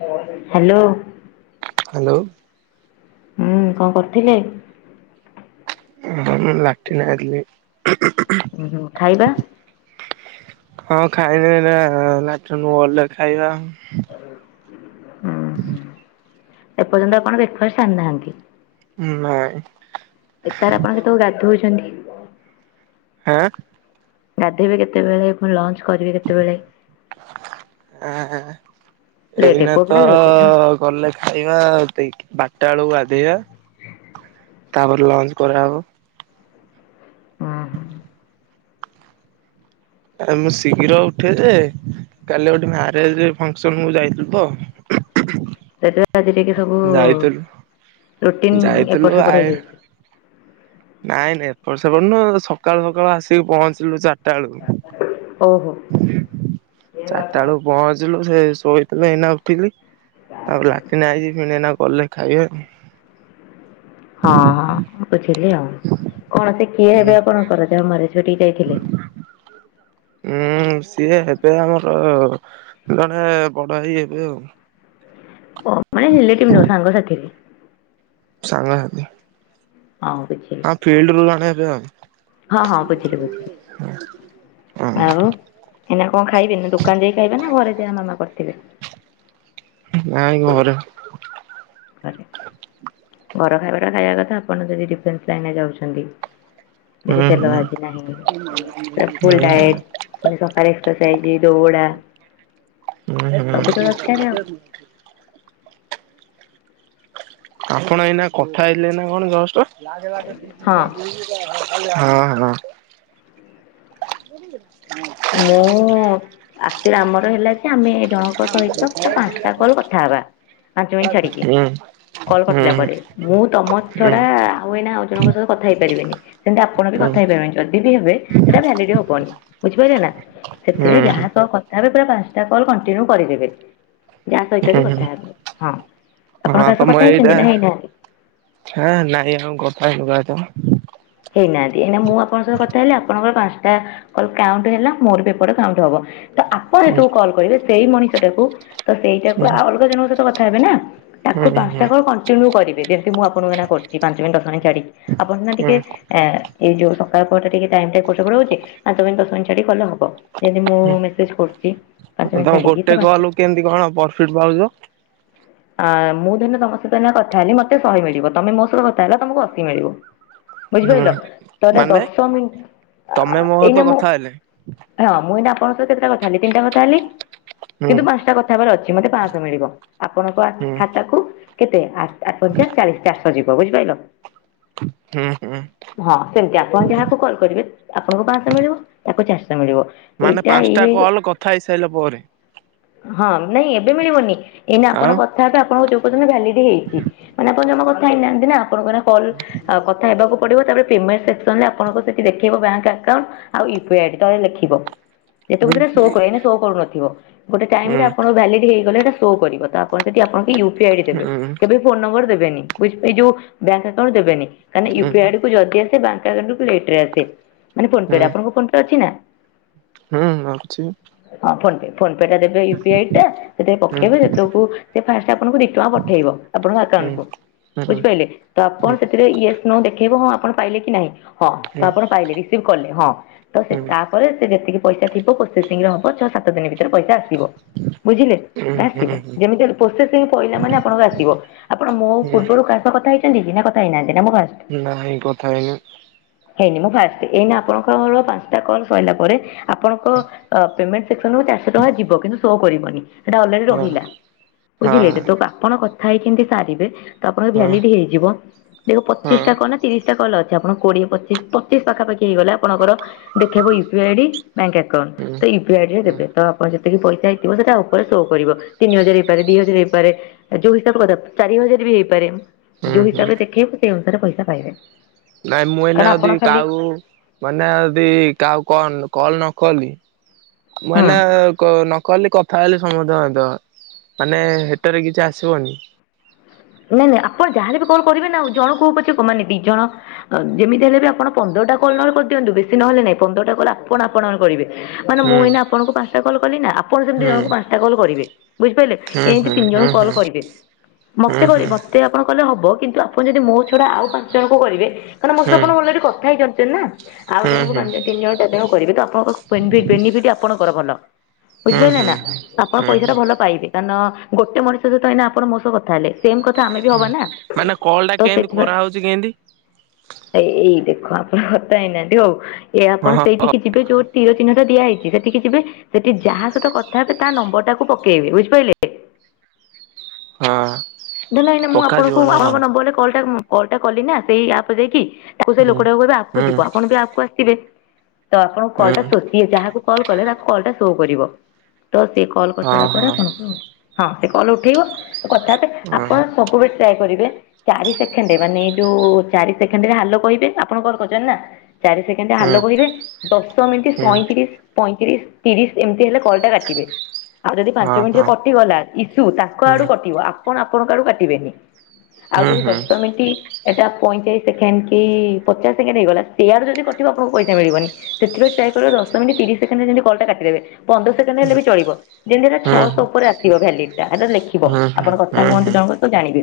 [unintelligible] Hello hello. ହୁଁ କଣ କରୁଥିଲେ? ହ ଲାଟି ନି ଯାଇଥିଲି। ହୁଁ ହୁଁ ଖାଇବା। ହଁ ଖାଇନି ଲାଟିନରୁ ଗଲେ ଖାଇବା। ହୁଁ। ଉଁ ଏପର୍ଯ୍ୟନ୍ତ ଆପଣ ବ୍ରେକେଫାଷ୍ଟ ସରିନାହାନ୍ତି? ହୁଁ ନାଇ। ଏତାର ଆପଣ କେତେବେଳକୁ ଗାଧଉଛନ୍ତି? ହଁଆ। ଗାଧେଇବେ କେତେବେଳେ ପୁଣି ଲଞ୍ଚ କରିବେ କେତେବେଳେ? ଆ - ହା। ଲେଟ୍ ଏଇନା ପୁଅ ପିଲା ତଅ- ଅ ଲେଟ୍ ନୁହଁ - ଅ ଗଲେ ଖାଇବା ଦେଇକି ବାରଟା ବେଳକୁ ଗାଧେଇବ ତାପରେ ଲଞ୍ଚ କରା ହବ। ଉଁ ହୁଁ ଆ ମୁଁ ଶୀଘ୍ର ଉଠେ ଯେ କାଲି ଗୋଟେ ମ୍ୟାରେଜ-ଅ ଫଂକ୍ସନ ମୁ ଯାଇଥିଲି ତ ସେଥିଲାଗି ଆଜି ଟିକେ ସବୁ। ଯାଇଥିଲୁ ରୁଟିନ ଯାଇଥିଲୁ ଏପଟ ସେପଟ ଆଇ ହେଇଯାଇଛି। ନାଇଁ ନାଇଁ ଏପଟ ସେପଟ ନୁଅ ସକାଳୁ ସକାଳୁ ଆସିକି ପହଞ୍ଚିଲୁ ଚାର୍ ଟା ଳୁ କୁ ଓହୋ ଚାରିଟା ଆଳକୁ ପହଞ୍ଚିଲୁ ସେ। ଶୋଇଥିଲି ଏଇନା ଉଠିଲି ତାପରେ ଲାଟିନ୍ ଆଇଛି ଫିଣି ଏଇନା। କଲେ ଖାଇବା। ହଁ ହଁ ବୁଝିଲି ଆଉ। କଣ ସେ କିଏ ଉଁ ହେବେ ଆପଣଙ୍କର ଯାହାର ମ୍ୟାରେଜ୍ ଘଟିକି ଯାଇଥିଲେ। ଉଁ ସିଏ ହେବେ ଆମର ଜଣେ ବଡ ଭାଇ ହେବେ ଆଉ। ଓ ମାନେ ରିଲେଟିଭ ନୁହ ସାଙ୍ଗ ସାଥିରେ। ସାଙ୍ଗ ସାଥୀ। ହଁ ବୁଝିଲି ହଁ ଫିଲ୍ଡରୁ ଜଣେ ହେବେ ଆଉ। ହଁ ହଁ ବୁଝିଲି ବୁଝିଲି ହଁ ଆଉ ଏଇନା କଣ ଖାଇବେ ନା ଦୋକାନ ଯାଇ ଖାଇବେ ନା ଘରେ ଯାହା ମାମା କରିଥିବେ। [inaudible] ନାଇଁ ଘରେ। ଘରେ ଘର ଖାଇବା। ତ ଖାଇବା କଥା ଆପଣ ଯଦି ଡିଫେନ୍ସ ଲାଇନ ରେ ଯାଉଛନ୍ତି। ଏଠି ହୁଁ ତେଲ ହୁଁ ଭାଜି ନାହିଁ ପୁରା ଫୁଲ୍ ହୁଁ ହୁଁ। ଡାଏଟ। ପୁଣି ସକାଳେ ଏକ୍ସରସାଇଜ ଦୋଉଡା। ଉଁ ହୁଁ। ଆପଣ ଏଇନା କଥା ହେଇଥିଲେ ନା କଣ ଜଷ୍ଟ। ଆଉ ହଁ ହଁ। ମୁଁ ଆକଚୁଆଲି ଆମର ହେଲା ଯେ ଆମେ। ଜଣଙ୍କ ହୁଁ ସହିତ ହୁଁ ହୁଁ ପାଞ୍ଚଟା କଲ୍ କଥା ହେବା। ପାଞ୍ଚ ମିନିଟ ଛାଡିକି ହୁଁ ହୁଁ। କଲ କଟିଲା ହୁଁ ପରେ ମୁଁ ତମ ଛଡା ଆଉ ଏଇନା ଆଉ ଜଣଙ୍କ ସହିତ କଥ କଥା ହେଇ ପାରି ବେନି ସେମିତି ଆପଣ ବି କଥା ହେଇ ପାରି ବେନି ଯଦି ବି ହେବେ ସେଇଟା ଭାଲିଡ ହବନି ବୁଝି ପାଇଲେ ନା ସେଥିପାଇଁ ଯାହା ସହ କଥା ହେବେ ପୁରା ପାଞ୍ଚଟା କଲ କଣ୍ଟିନ୍ୟୁ କରିଦେବେ। ଯାହା ସହିତ ବି ହୁଁ କଥା ହେବ ହଁ ଆପଣ କାହା ସହ କଥା ହେଇଛନ୍ତି ନା ହେଇନାହାନ୍ତି। ହାଁ ନାଇଁ ଆଉ କଥା ହେଇନୁ କା ସହିତ। ହେଇନାହାନ୍ତି ତା କଲ କାଉଣ୍ଟ ହେଲା ମୋର ବି ଏପଟେ କାଉଣ୍ଟ ହବ ତ ଆପଣ ଯେତ ହୁଁ ବେଳେ କଲ କରିବେ। ସେଇ ମଣିଷ ଟାକୁ ତ ସେଇଟାକୁ ହୁଁ ଆଉ ଅଲଗା ଜଣଙ୍କ ସହିତ କଥା ହେବେ ନା। ହୁଁ ତାକୁ ହୁଁ ପାଞ୍ଚଟା କଲ କଣ୍ଟିନ୍ୟୁ କରିବେ ଯେ ମୁଁ ଆପଣଙ୍କୁ ଏଇନା କରିଛି ପାଞ୍ଚ ମିନିଟ ଦଶମିନିଟ ଛାଡିକି ଆପଣ ସିନା ହୁଁ ଟିକେ। ହୁଁ। ଏଇଯୋଉ ସକାଳ ପହର ଟା ଟିକେ ଟାଇମ ଟା ଏପଟ ସେପଟ ହଉଚି ପାଞ୍ଚ ମିନଟ ଦଶ ମିନିଟ ଚଡ଼ିକି କଲେ ହବ। ଯଦି ମୁଁ ମେସେଜ କରୁଚି। ତମେ ଗୋଟେ କଲ କୁ କେମତି କଣ ପରଫିଟ ପାଉଛ। ଆ ମୁଁ ଧରି ନିଅ ତମ ସହିତ ଏଇନା କଥା ହେଲି ମତେ ଶହେ ମିଳିବ ତମେ ମୋ ସହିତ କଥା ହେଲା ତମକୁ ଅଶୀ ମିଳିବ। ହୁଁ ବୁଝିପାଇଲ ତ ଏଇଟା ମାନେ ଦଶ ମିଣ୍ଟ। ଆ ତମେ ମୋ ସହିତ ଏଇନ ମୁଁ କଥା ହେଲେ ହଁ ମୁଁ ଏଇନା। ଆପଣ ଙ୍କ ସହିତ କେତେଟା କଥା ହେଲି ତିନିଟା କଥା ହେଲି ହୁଁ କିନ୍ତୁ ପାଞ୍ଚଟା କଥା ହେବାର ଅଛି ମତେ ପାଆଁଶ ମିଳିବ। ଆପଣଙ୍କ ଆକ ହୁଁ ଖାତାକୁୁ କେତେ ଆ ଆଠ ପଞ୍ଚା ଚାଳିଶ ଚାରିଶ ଯିବ ବୁଝିପାଇଲ। ହୁଁ। ହୁଁ ହଁ ସେମିତି ଆପଣ ଯାହାକୁ କଲ କରିବେ ଆପଣଙ୍କୁ ପାଞ୍ଚଶହ ମିଳିବ ତାକୁ ଚାରିଶହ। ମିଳିବ ମାନେ ଏଇଟା ଏ ପାଞ୍ଚଟା କଲ୍ କଥା ହେଇସାରିଲା ପରେ ହଁ। ନାଇଁ ଏବେ ମିଳିବନି ଏଇନା ଆପଣ ଆଉ କଥା ହେବେ ଆପଣଙ୍କ ଯୋଉ ପର୍ଜନ୍ତ ଭାଲିଡ ହେଇଛି ମାନେ ଆପଣ ଜମା କଥା ହେଇ ନାହାନ୍ତି ନା ଆପଣଙ୍କ ର କଲ କଥା ହେବାକୁ। ପଡିବ ତା ପରେ ପେମେଣ୍ଟ ସେକ୍ସନ ରେ ଆପଣଙ୍କୁ ସେଠି ଦେଖେଇବ ବ୍ୟାଙ୍କ୍ ଆ କା ଉଣ୍ଟ ଆଉ ୟୁପିଆଇ ଆଇଡି ତାରେ ଲେଖିବ। ଯେତେ ବେଳେ ହୁଁ ସେଇଟା ସୋ କରିବ ଏଇନା ସୋ କରୁନଥିବ ଗୋଟେ ଟାଇମ ହୁଁ ରେ ଆପଣ ଭାଲିଡ୍ ହେଇଗଲେ ସୋ ଶୋ କରିଵ ଆପଣ ସେଠି ଆପଣଙ୍କ ୟୁପି ଆଇଡି ଦେବେ ହୁଁ କେବେ ଫୋନ ନମ୍ବର ଦେବେ ବେନି ବୁଝପା ଏ ଯୋଉ ବ୍ୟାଙ୍କ ଆକାଉଣ୍ଟ ଦେବେନି। ହୁଁ ୟୁପି ଆଇଡକୁ ଯଲଦି ଆସେ ବ୍ୟାଙ୍କ ଆାଉଣ୍ଟକୁ ଲେଟ ରେ ଆସେ ମାନେ ଫୋନ ପେ ହୁଁ ରେ ଆପଣଙ୍କ ଫୋନ ପେ ଅଛି ନା। ହୁଁ ଅଛି। ହଁ ଫୋନ ପେ ଫୋନ ପେ ଟା ଦେବେ ୟୁପି ଆଇ ଟା ସେଥିରେ ହୁଁ ପକେଇବେ ସେତକୁ ଫାଷ୍ଟ ଆପଣଙ୍କୁ ଦି ଟଙ୍କା ପଠେଇବ ଆପଣଙ୍କ ହୁଁ ହୁଁ ହୁଁ ହୁଁ ଆକାଉ ହୁଁ ହୁଁ ବୁଝିପାରିଲେ ତ ଆପଣ ସେଥିରେ ୟେଶ ନୋ ଲେ ଦେଖେଇବ ହଁ ଆପଣ ପାଇଲେ କି ନାଇଁ ହଁ ତ ହୁଁ ଆପଣ ପାଇଲେ ରିସିଭ କଲେ ହଁ ତ ସେ ତାପରେ ସେ ଯେତିକି ପଇସା ଥିବ ପ୍ରୋସେସିଂରେ ଆପଣ ଛଅ ସାତ ଦିନ ଭିତରେ ପଇସା ଆସିବ। ବୁଝିଲେ ଆସିବ ହୁଁ ଯେମିତି ହେଲେ ପ୍ରୋସେସିଂ ରେ ପହିଲା ମାନେ ଆପଣଙ୍କ ଆସିବ ଆପଣ ମୋ ହୁଁ ପୂର୍ବରୁ କା କଥା ହେଇଛନ୍ତି କି ନା କଥା ପାଇନାହାନ୍ତି ନା ମୁଁ ଫାଷ୍ଟ, ନାଇଁ କଥା ହେଇନି ହେଇନି ନା ମୁଁ ଫାଷ୍ଟ ଏଇନା ଆପଣଙ୍କର ପାଞ୍ଚ ଏୟିଟା କଲ୍ ସରିଲା ପରେ ଆପଣଙ୍କ ଅ ପେମେଣ୍ଟ ସେକ୍ସନ ରୁ ଚାରିଶହ ଟଙ୍କା ଯିବ କିନ୍ତୁ ଶୋ କରିବନି। ସେଟା ଅଲରେଡି ହଁ ରହିଲା ବୁଝିଲେ ଯେ ହଁ ତ ଆପଣ କଥା ହେଇ କେମତି ସାରିବେ ତ ଆପଣଙ୍କ ହଁ ଭ୍ୟାଲିଡି ହେଇଯିବ ଦେଖ ପଚିଶ ହଁ ଟା କ ନା ପଚିଶଟା କଲ୍ ଅଛି ଆପଣ କୋଡିଏ ପଚିଶ ପଚିଶ ପାଖା ପାଖି ହେଇଗଲା ଆପଣଙ୍କର ଦେଖେଇବ U P I D bank account ହୁଁ ହୁଁ ତ ୟୁପି ଆଇ ରେ ହୁଁ ଦେବେ ତ ଆପଣ କି ପଇସା ହେଇଥିବ ସେଟା ଉପରେ ସୋ କରିବ ତିନି ହଜାର ହେଇପାରେ ଦି ହଜାର ହେଇପାରେ ଯଉ ହିସାବରେ [unintelligible] ଚାରି ହଜାର ହେଇପାରେ ଯୋଉ ହୁଁ ହିସାବରେ ଦେଖେଇବ ସେଇ ଅନୁସାରେ ପଇସା ପାଇବେ। ନାଇଁ ମୁଁ ଏଇନା କାରଣ ଆପଣ ଯଦି ଖାଲି କାଉ ମାନେ ଯଦି କାଉ କଣ କଲ ନ କଲି ମୁଁ ଏନା ହୁଁ। କ ନ କଲି ଥାଏଲେ ସମସ୍ତେ ମାରିଦେବା ମାନେ ହେଟାରେ କିଛି ଆସିବନି। ନାଇଁ ନାଇଁ ଆପଣ ଯାହାଲେ ବି କଣ କରିବେ ନା ଆଉ ଜଣକୁ କୋଉ ପଛେ ମାନେ ଦି ଜଣ ଅ ଯେମିତି ହେଲେ ବି ଆପଣ ପନ୍ଦର ଟା କଲ ନହେଲେ କରିଦିଅନ୍ତୁ ବେଶୀ ନହେଲେ ନାହିଁ ପନ୍ଦରଟା କଲ ଆପଣ ଆପଣଙ୍କର କରିବେ। ମାନେ ହୁଁ ମୁଁ ଏଇନା ଆପଣଙ୍କୁ ପାଞ୍ଚଟା କଲ୍ କଲି ନା ଆପଣ ସେମିତି ହୁଁ ଜଣଙ୍କୁ ପାଞ୍ଚଟା କଲ୍ କରିବେ ବୁଝିପାରିଲେ ହୁଁ ଏମିତି ହୁଁ ତିନି ଜଣ ହୁଁ କଲ ହୁଁ କରିବେ ମ ମତେ ହୁଁ ହୁଁ କରିବେ ମତେ ଆପଣ କଲେ ହବ କିନ୍ତୁ ଆପଣ ଯଦି ମୋ ଛଡା ଆଉ ପାଞ୍ଚ ଜଣଙ୍କୁ କରିବେ କାରଣ ମୋ ସହ ହୁଁ ଆପଣ ଅଲରେଡି କଥା ହେଇ କରିଛନ୍ତି ନା ଆଉ ଜଣଙ୍କୁ ହୁଁ ହୁଁ ହୁଁ ହୁଁ ପାଞ୍ଚଣ ତିି ଜଣ ଚାରିଣ କରିବେ ତ ଆପଣଙ୍କ ବେନିଫିଟ ବେନି ଫିଟ ଆପଣଙ୍କର ଭଲ। ବୁଝିପାରିଲେ ହୁଁ। ନା ଆପଣ ହୁଁ ହୁଁ ପଇସା ହୁଁ ଟା ଭଲ ପାଇବେ କାରଣ-ଅ-ଅ ଗୋଟେ ମଣିଷ ସହିତ ଏୟିନା ଆପଣ ମୋ ସହ କଥା ହେଲେ ସେମ କଥା ଆମେ ବି ହବା ନା ମାନେ କଲ୍ ଟା ତ କେମିତି ସେଥିପାଇ କରାହଉଛି କେମିତି? ଏଇ ଏଇ ଦେଖ ଆପଣ କଥା ହେଇନାହାନ୍ତି ହଉ ଏ ହଁ ଆପଣ ହଁ ହଁ ସେଇଠିକି ଯିବେ ଯୋଉଠ ତୀର ଚିହ୍ନଟା ଦିଆହେଇଛି ସେଠିକି ଯିବେ ସେଠି ଯାହା ସହିତ କଥା ହେବେ ତା ନମ୍ବର ଟାକୁ ପକେଇବେ ବୁଝିପାରିଲେ। ହ ହଁ। ନାଇଁ ନା ମୁଁ ପକାଯିବ ଆପଣଙ୍କୁ ନା ଆପଣଙ୍କ କଣ? ନମ୍ବରରେ କଲ ଟା ଉମ୍ କଲ୍ ଟା କଲି ନା ସେଇ ଆପରେ ଯାଇକି ତାକୁ କୁ ସେ ହୁଁ ଲୋକଟାକୁ କହିବେ ଆପ୍ କୁ ହୁଁ ଯିବ ଆପଣ ବି ଆପ୍ କୁ ଆସିବେ। ତ ଆପଣଙ୍କ ହୁଁ କଲ୍ ଟା ଶୋଷେ ଯାହାକୁ କଲ୍ କଲେ ତାକୁ କଲ ଟା ସୋ କରିବ। ତ ସେ କଲ୍ ହଁ କରିସାରିଲା ପରେ ହଁ ଆପଣଙ୍କୁ ହଁ ସେ କଲ ଉଠେଇବ ତ କଥା ହେବେ। ଆପଣ ହ। ସବୁବେଳେ ଟ୍ରାଏ କରିବେ ଚାରି ସେକେଣ୍ଡରେ ମାନେ ଯୋଉ ଚାରି ସେକେଣ୍ଡ ରେ ହା ଲୋ କହିବେ ଆପଣଙ୍କର କହିଛନ୍ତି ନା ଚାରି ସେକେଣ୍ଡ ହୁଁ ହାଲୋ କହିବେ ଦଶ ମିନିଟ୍ ହୁଁ ସଇଁତିରିଶ ପଇଁତିରିଶ ତିରିଶ ଏମିତି ହେଲେ କଲଟା କାଟିବେ। ଆଉ ଯଦି ହଁ ପାଞ୍ଚ ମିନିଟରେ ହଁ କଟିଗଲା ଇସୁ ତାଙ୍କ ହୁଁ ଆଡୁ କଟିବ ଆପଣ ଆପଣଙ୍କ ଆଡୁ କାଟିବେନି। ଆଉ ଯୋ ହୁଁ ହୁଁ ହୁଁ ହୁଁ ହୁଁ ହୁଁ ଦଶ ମିନିଟ ଏଟା ପଇଁଚାଳିଶ ସେକେଣ୍ଡ କି ପଚାଶ ସେକେଣ୍ଡ ହେଇଗଲା ସେୟାଡୁ ଯଦି କଟିବ ଆପଣଙ୍କୁ ପଇସା ମିଳିବନି ସେଥିପାଇ ଟ୍ରାଏ କରନ୍ତୁ ଦ ଦଶ ମିନିଟ୍ ତିରିଶ ସେକଣ୍ଡରେ ଯେମିତି କଲ କାଟି ଦେବେ। ପନ୍ଦର ସେକେଣ୍ଡ ହେଲେ ବି ଚଳିବ ଯେମିତି ଏଇଟା ଛଅଶହ ଉପରେ ଆସିବ ଭ୍ୟାଲିଡ଼ ଟା ହେଟା ଲେଖିବ ହୁଁ ହୁଁ ଆପଣଙ୍କ କଥା କଥା ହୁଅନ୍ତୁ ହୁଁ ଜଣଙ୍କ ସହ ଜାଣିବେ।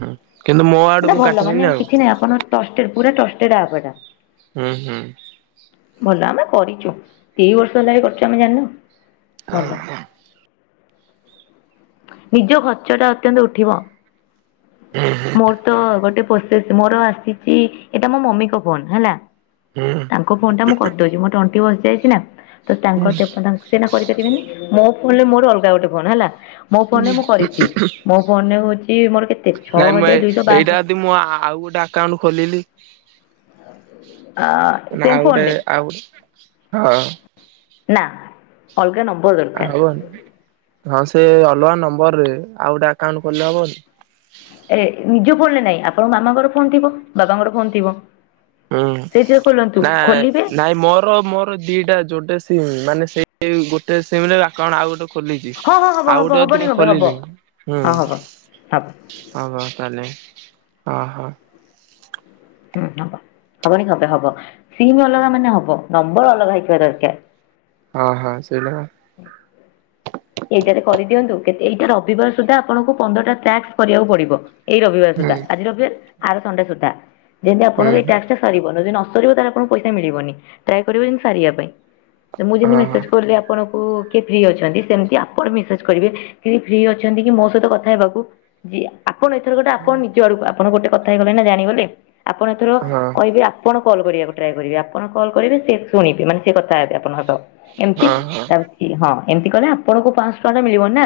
ହୁଁ କିନ୍ତୁ ମୋ ଆଡୁ ସେଟା ମୁଁ ଭଲ ମାନେ କାଟିବିନି ଆଉ କିଛି ନାହି ଆପଣ ଟଷ୍ଟେଡ଼ ପୁରା ଟଷ୍ଟେଡ଼ ଆପ୍ ଏୟିଟା। ହୁଁ ହୁଁ। ଭଲ ଆମେ କରିଛୁ ଦି ବର୍ଷ ହେଲାଣି କରିଛୁ ଆମେ ଜାଣିନୁ ଭଲ। ନିଜ ଖର୍ଚ୍ଚ ଟା ଅତ୍ୟନ୍ତ ଉଠିବ। ହୁଁ ମୋର ତ ଗୋଟେ ପୋସେସ ମୋର ଆସିଛି ଏଇଟା ମୋ ମମିଙ୍କ ଫୋନ ହେଲା। ହୁଁ ତାଙ୍କ ଫୋନ ଟା ମୁଁ କରିଦଉଚି ମୋର ତଣ୍ଟି ବସି ଯାଇଛି ନା ତ ତାଙ୍କ ସେ ଫୋନ ତାଙ୍କ ସେ ଏନା କରିପାରିବେନି ମୋ ଫୋନ ରେ ମୋର ଅଲଗା ଗୋଟେ ଫୋନ ହେଲା ମୋ ଫୋନ ରେ ମୁଁ କରିଚି। ମୋ ଫୋନ ରେ ହଉଚି ମୋର କେତେ ଛଅ ନାଇଁ ମୁଁ ଏ ହଜାର ଦୁଇଶହ ବାଷଠି ଏଇଟା ଯଦି ମୁଁ ଆ ଆ ଆଉ ଗୋଟେ ଆକାଉଣ୍ଟ ଖୋଲିଲି? ଆ ନା ସେମ୍ ଆଉ ଫୋନ ଗୋଟେ ରେ ଆଉ ଗୋଟେ ହଁ ନା ଅଲଗା ନମ୍ବ ହବନି ହଁ ସେ ଅଲଗା ନମ୍ବର ରେ ଆଉ ଗୋଟେ ଆକାଉଣ୍ଟ ଖୋଲ ହବନି? ଏ ନିଜ ଫୋନ ରେ ନାଇଁ ଆପଣଙ୍କ ମାମାଙ୍କର ଫୋନ ଥିବ ବାବାଙ୍କର ଫୋନ ଥିବ ହୁଁ ସେଇଥିରେ ଖୋଲନ୍ତୁ ନା ଖୋଲିବେ ନାଇଁ ମୋର ମୋର ଦିଟା ଯୋଟା ସିମ୍ ମାନେ ସେଇ ସେଇ ଗୋଟେ ସିମ୍ ରେ ଆକାଉଣ୍ଟ ଆଉ ଗୋଟେ ଖୋଲିଚି ହଁ ହଁ ହବ ଆଉ ହବ ଗୋଟେ ଯଦି ହବନି ମୁଁ କଣ ପାଇଁ ହବ। ଖୋଲିିବି ହୁଁ। ହଁ ହବ ହବ। ହଁ ବା ତାହଲେ ଅ ହ। ହୁଁ ହବ ହବନି କଣ ପାଇଁ ହବ ହବ ସିମ୍ ଅଲଗା ମାନେ ହବ। ନମ୍ବର ଅଲଗା ହୋଇଥିବା ଦରକାର। ହଁ ହଁ ସେଇଟା। ଏଇଟାରେ କରିଦିଅନ୍ତୁ କେ ଏଇଟା ରବିବାର ସୁଦ୍ଧା ଆପଣଙ୍କୁ ପନ୍ଦରଟା ଟ୍ରାକ୍ସ କରିବାକୁ ପଡିବ। ଏଇ ରବିବାର ହୁଁ ସୁଦ୍ଧା ଆଜି ରବିବାର ଆର ସଣ୍ଡେ ସୁଦ୍ଧା ଯେମିତି ହୁଁ ଆପଣଙ୍କ ଏଇ ହୁଁ ଟା ସରିବ ଜଦି ନ ନ କରିବ ତାହାନେ ଆପଣଙ୍କୁ ପଇସା ମିଳିବନି ଟ୍ରାଏ କରିବେ ଯେମିତି ସାରିବା ପାଇଁ ଏ ମୁଁ ଯେମିତି ହଁ ମେସେଜ କଲି ଆପଣ ଓ କିଏ ଫ୍ରି ଅଛନ୍ତି ସେମିତି ଆପଣ ମେସେଜ କରିବେ କି ଫ୍ରି ଅଛନ୍ତି କି ମୋ ସହିତ କଥା ହେବାକୁ ଯି ଆପଣ ଏଥର ଗୋଟେ ଆପଣ ହଁ। ନିଜ ଆଡକୁ ଆପଣ ଗୋଟେ କଥା ହେଇଗଲେଣି ନା ଜାଣିଗଲେ ଆପଣ ଏଥର ହଁ କହିବେ ଆପଣ କଲ୍ କରିବାକୁ ଟ୍ରାଏ କରିବ ଆପଣ କଲ କରିବେ ସେ ଶୁଣିବେ ମାନେ ସେ କଥା ହେବେ ଆପଣଙ୍କ ସହ। ହଁ ଏମିତି ହଁ ହଁ ଚାଲଚି ହଁ ଏମିତି କଲେ ଆପଣଙ୍କୁ ପାଞ୍ଚଶହ ଟଙ୍କା ମିଳିବ ନା।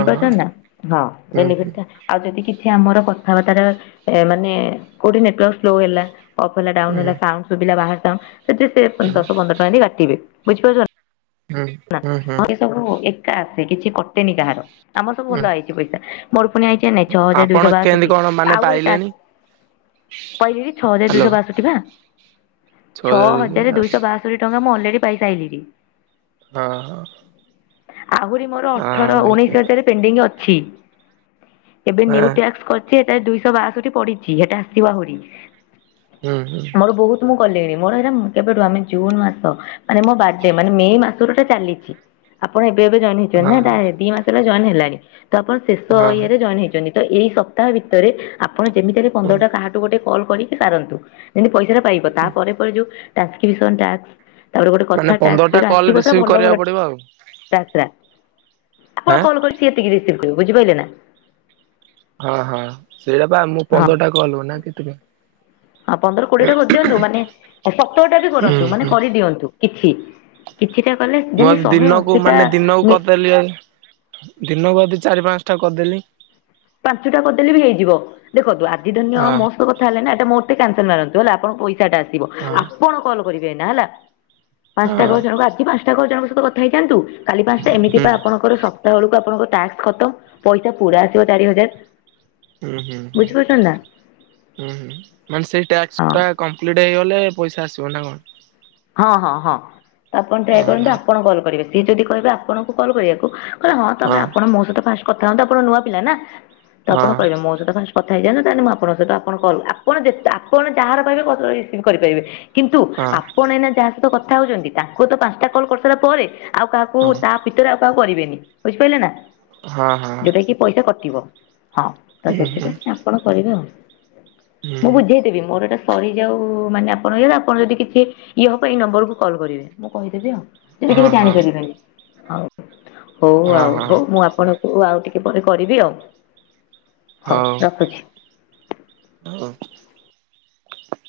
ହଁ ହଁ ନା ହଁ ହୁଁ ବେନିଫିଟ୍ ଟା ଆଉ ଯଦି କି ଆମର କଥାବାର୍ତ୍ର ରେ ଏ ମାନେ କୋଉଠି ନେଟୱାର୍ ସ୍ଲୋ ହେଲା। ଅଫ୍ ହେଲା ହୁଁ ହୁଁ ଡାଉନ ହେଲା ସାଉଣ୍ଡ ସୁବିଲା ବାହାର ସାଉଣ୍ଡ ସେ ସେ ହୁଁ ଦଶ ପନ୍ଦର ଟଙ୍କା ଏମିତି କାଟିବେ ବୁଝିପାରୁଚ ହୁଁ ହୁଁ ହୁଁ। ହଁ ଏ ସବୁ ଏକା ଆସେ କିଛି କଟେନି କାହାର ଆମର ସବୁ ହୁଁ ଭଲ ହେଇଚି ପଇସା। ମୋର ପୁଣି ଆଇଚି ନାଇ ଛଅ ହଜାର ଆପଣ ଦୁଇଶହ କେମିତି ବାଶୋଠି କଣ ମାନେ ଆଉ ଗୋଟୋ ପାଇଲେଣି ଟାକ ପାଇଲିବି ଛଅ ହଜାର ହ୍ୟାଲୋ ଦୁଇଶହ ବାଷଠି ପା। ଛଅ ହଜାର ଦୁଇଶହ ବାଶୋଠି ଟଙ୍କା ମୁଁ ଅଲରେଡି ପାଇସାରିଲିନି। ହଁ ହଁ ଆହୁରି ମୋର ଅଠର ହୁଁ ଉଣେଇଶ ହଜାର ପେଣ୍ଡିଙ୍ଗ ଅଛି ଏବେ ନିୟୁ ଟାସ୍କ କର ସେଟା ଦୁଇଶହ ବାଶୋଠି ପଡିଚି ସେଟା ଆସିବ ଆହୁରି। ହୁଁ ହୁଁ। କଲେଣି ମୋର ହେରା କେବେଠୁ ଆମେ ଜୁନ୍ ମାସ ମାନେ ମୋ ବାଡେ ମାନେ ମେ ମାସରୁ ଏଟା ଚାଲିଚି। ଚି ଆପଣ ଏବେ ଏବେ ଜଏନ୍ ହଁ ହେଇିଚନା ଦି ମାସ ହେଲା ଜଏନ ହେଲାଣି। ତ ଆପଣ ଶେଷ ହଁ ଇଆରେ ଜଏନ୍ ହେଇଛନ୍ତି ତ ଏଇ ସପ୍ତାହ ଭିତରେ ଆପଣ ଯେମିତିରେ ହଁ ପନ୍ଦରଟା କାହାଠୁ ଗୋଟେ କଲ କରିକି ସାରନ୍ତୁ ଯେମତି ପଇସା ଟା ପାଇବ ତାପରେ ପରେ ଯୋଉଁ ଟ୍ରାନ୍ସକ୍ରିପସନ ଟାସ୍କ ତାପରେ ଗୋଟେ ମାନେ କଥା ଟାସ୍କ ପନ୍ଦରଟା ଜଉରା କଲ୍ ଆସିବ ସେରା ରିସିଭ୍ ଭଲ କରିବାକୁ ଭଲ ପଡିବ ଆଉ ଟାସ୍କ ରା ଆପଣ ହଁ କଲ୍ କରି ସିତିକି ରିସିଭ କରିବେ ବୁଝିପାରିଲେ ନା। ହଁ ହଁ ସେଇଟା ପା ମୁଁ ହଁ। ପନ୍ଦରଟା କଲୁ ନା କେତିଟା? ହଁ ପନ୍ଦର କୋଡିଏ ଟା କରିଦିଅନ୍ତୁ ମାନେ ସତରାଟା ବି ହୁଁ କରନ୍ତୁ ମାନେ ହୁଁ କରିଦିଅନ୍ତୁ କିଛି କି ମୁଁ ଆଜି ଦିନକୁ ମାନେ ଦିନକୁ ମି କରିଦେଲି ଦିନକୁ ଯଦି ଚାରି ପାଞ୍ଚ ଟା କରିଦେଲି? ପାଞ୍ଚଟା କରିଦେଲେ ବି ହେଇଯିବ ଦେଖନ୍ତୁ ଆଜି ଧରିନିଅ ହଁ ମୋ ସହିତ କଥା ହେଲେ ନା ମୋର କ୍ୟାନସଲ ମାରନ୍ତୁ ହେଲା ଆପଣଙ୍କ ପଇସାଟା ଆସିବ ହଁ ଆପଣ କଲ୍ କରିବେ ଏନା ହେଲା। ପାଞ୍ଚଟା ହଁ ଘର ଜଣଙ୍କୁ ଆଜି ପାଞ୍ଚଟା ଘର ଜଣଙ୍କ ସତ କଥା ହେଇଥାଆନ୍ତୁ। କାଲି ପାଞ୍ଚଟା ଏମିତି ହୁଁ ଆପଣଙ୍କର ସପ୍ତାହ ବେଳକୁ ଆପଣଙ୍କର ଟାକ୍ସ ଖତମ ପଇସା ପୁରା ଆସିବ ଚାରି ହଜାରେ ହୁଁ ହୁଁ ହୁ। ହୁଁ ହୁଁ ମାନେ ହଁ। ଟାସ୍କ ଟା କମ୍ପ୍ଲିଟ ହେଇଗଲେ ପଇସା ଆସିବ ନା କଣ? ହଁ ହଁ ହଁ ଆପଣ ଟ୍ରାଏ ହଁ କରନ୍ତୁ ହଁ ଆପଣ କଲ୍ କରିବେ ସିଏ ଯଦି କହିବେ ଆପଣଙ୍କୁ କଲ୍ କରିବାକୁ କହଲେଁ ତମେ ହଁ ଆପଣ ମୋ ସହିତ ଫାଷ୍ଟ କଥାନ୍ତୁ ଆପଣ ନୂଆ ପିଲ ନା ତ ଆପଣ ହଁ କହିବେ ମୋ ସହିତ ଫାଷ୍ଟ କଥା ହେଇଯାଏନ ତାହେଲେ ମୁଁ ଆପଣଙ୍କ ସହିତ ଆପଣ କୁ ଆପଣ ଯେେ ଆପଣାହାର ପାଇହେ କ ରିସିଭ କରିପାରିବେ କିନ୍ତୁ ହଁ ଆପଣ ଏଇନା ଯାହା ସହିତ କଥା ହଉଛନ୍ତି ତାଙ୍କୁ ତ ପାଞ୍ଚଟା କଲ କରିସାରିଲା ପରେ ଆଉ କାହାକୁ ତା ଭିତରେ ଆଉ କାହାକୁ କରିବେନି ବୁଝିପାରିଲେ ନା ହଁ ହଁ ହଁ ଯୋଉଟା କି ପଇସା କଟିବ ହଁ ତ ହୁଁ ହୁଁ ସେଥିପାଇଁ ଆପଣ କରିବେ ଆଉ ମୁଁ ହୁଁ ବୁଝେଇଦେବି ମୋର ଏଟା ସରିଯାଉ ମାନେ ଆପଣ ଇ ଆପଣ ଯଦି କିଛି ଇଏ ହବ ଏଇ ନମ୍ବରକୁ କଲ୍ କରିବେ ମୁଁ କହିଦେବି ଆଉ ଯଦି ହଁ କିଛି ହଁ ଜାଣିପାରିବେନି ହଉ ହଉ ହଁ ଆଉ ହଁ ହଉ ମୁଁ ଆପଣଙ୍କୁ ଆଉ ଟିକେ ପରେ କରିବି ଆଉ ହଉ ହଉଁ ରଖୁଛି। ହଉ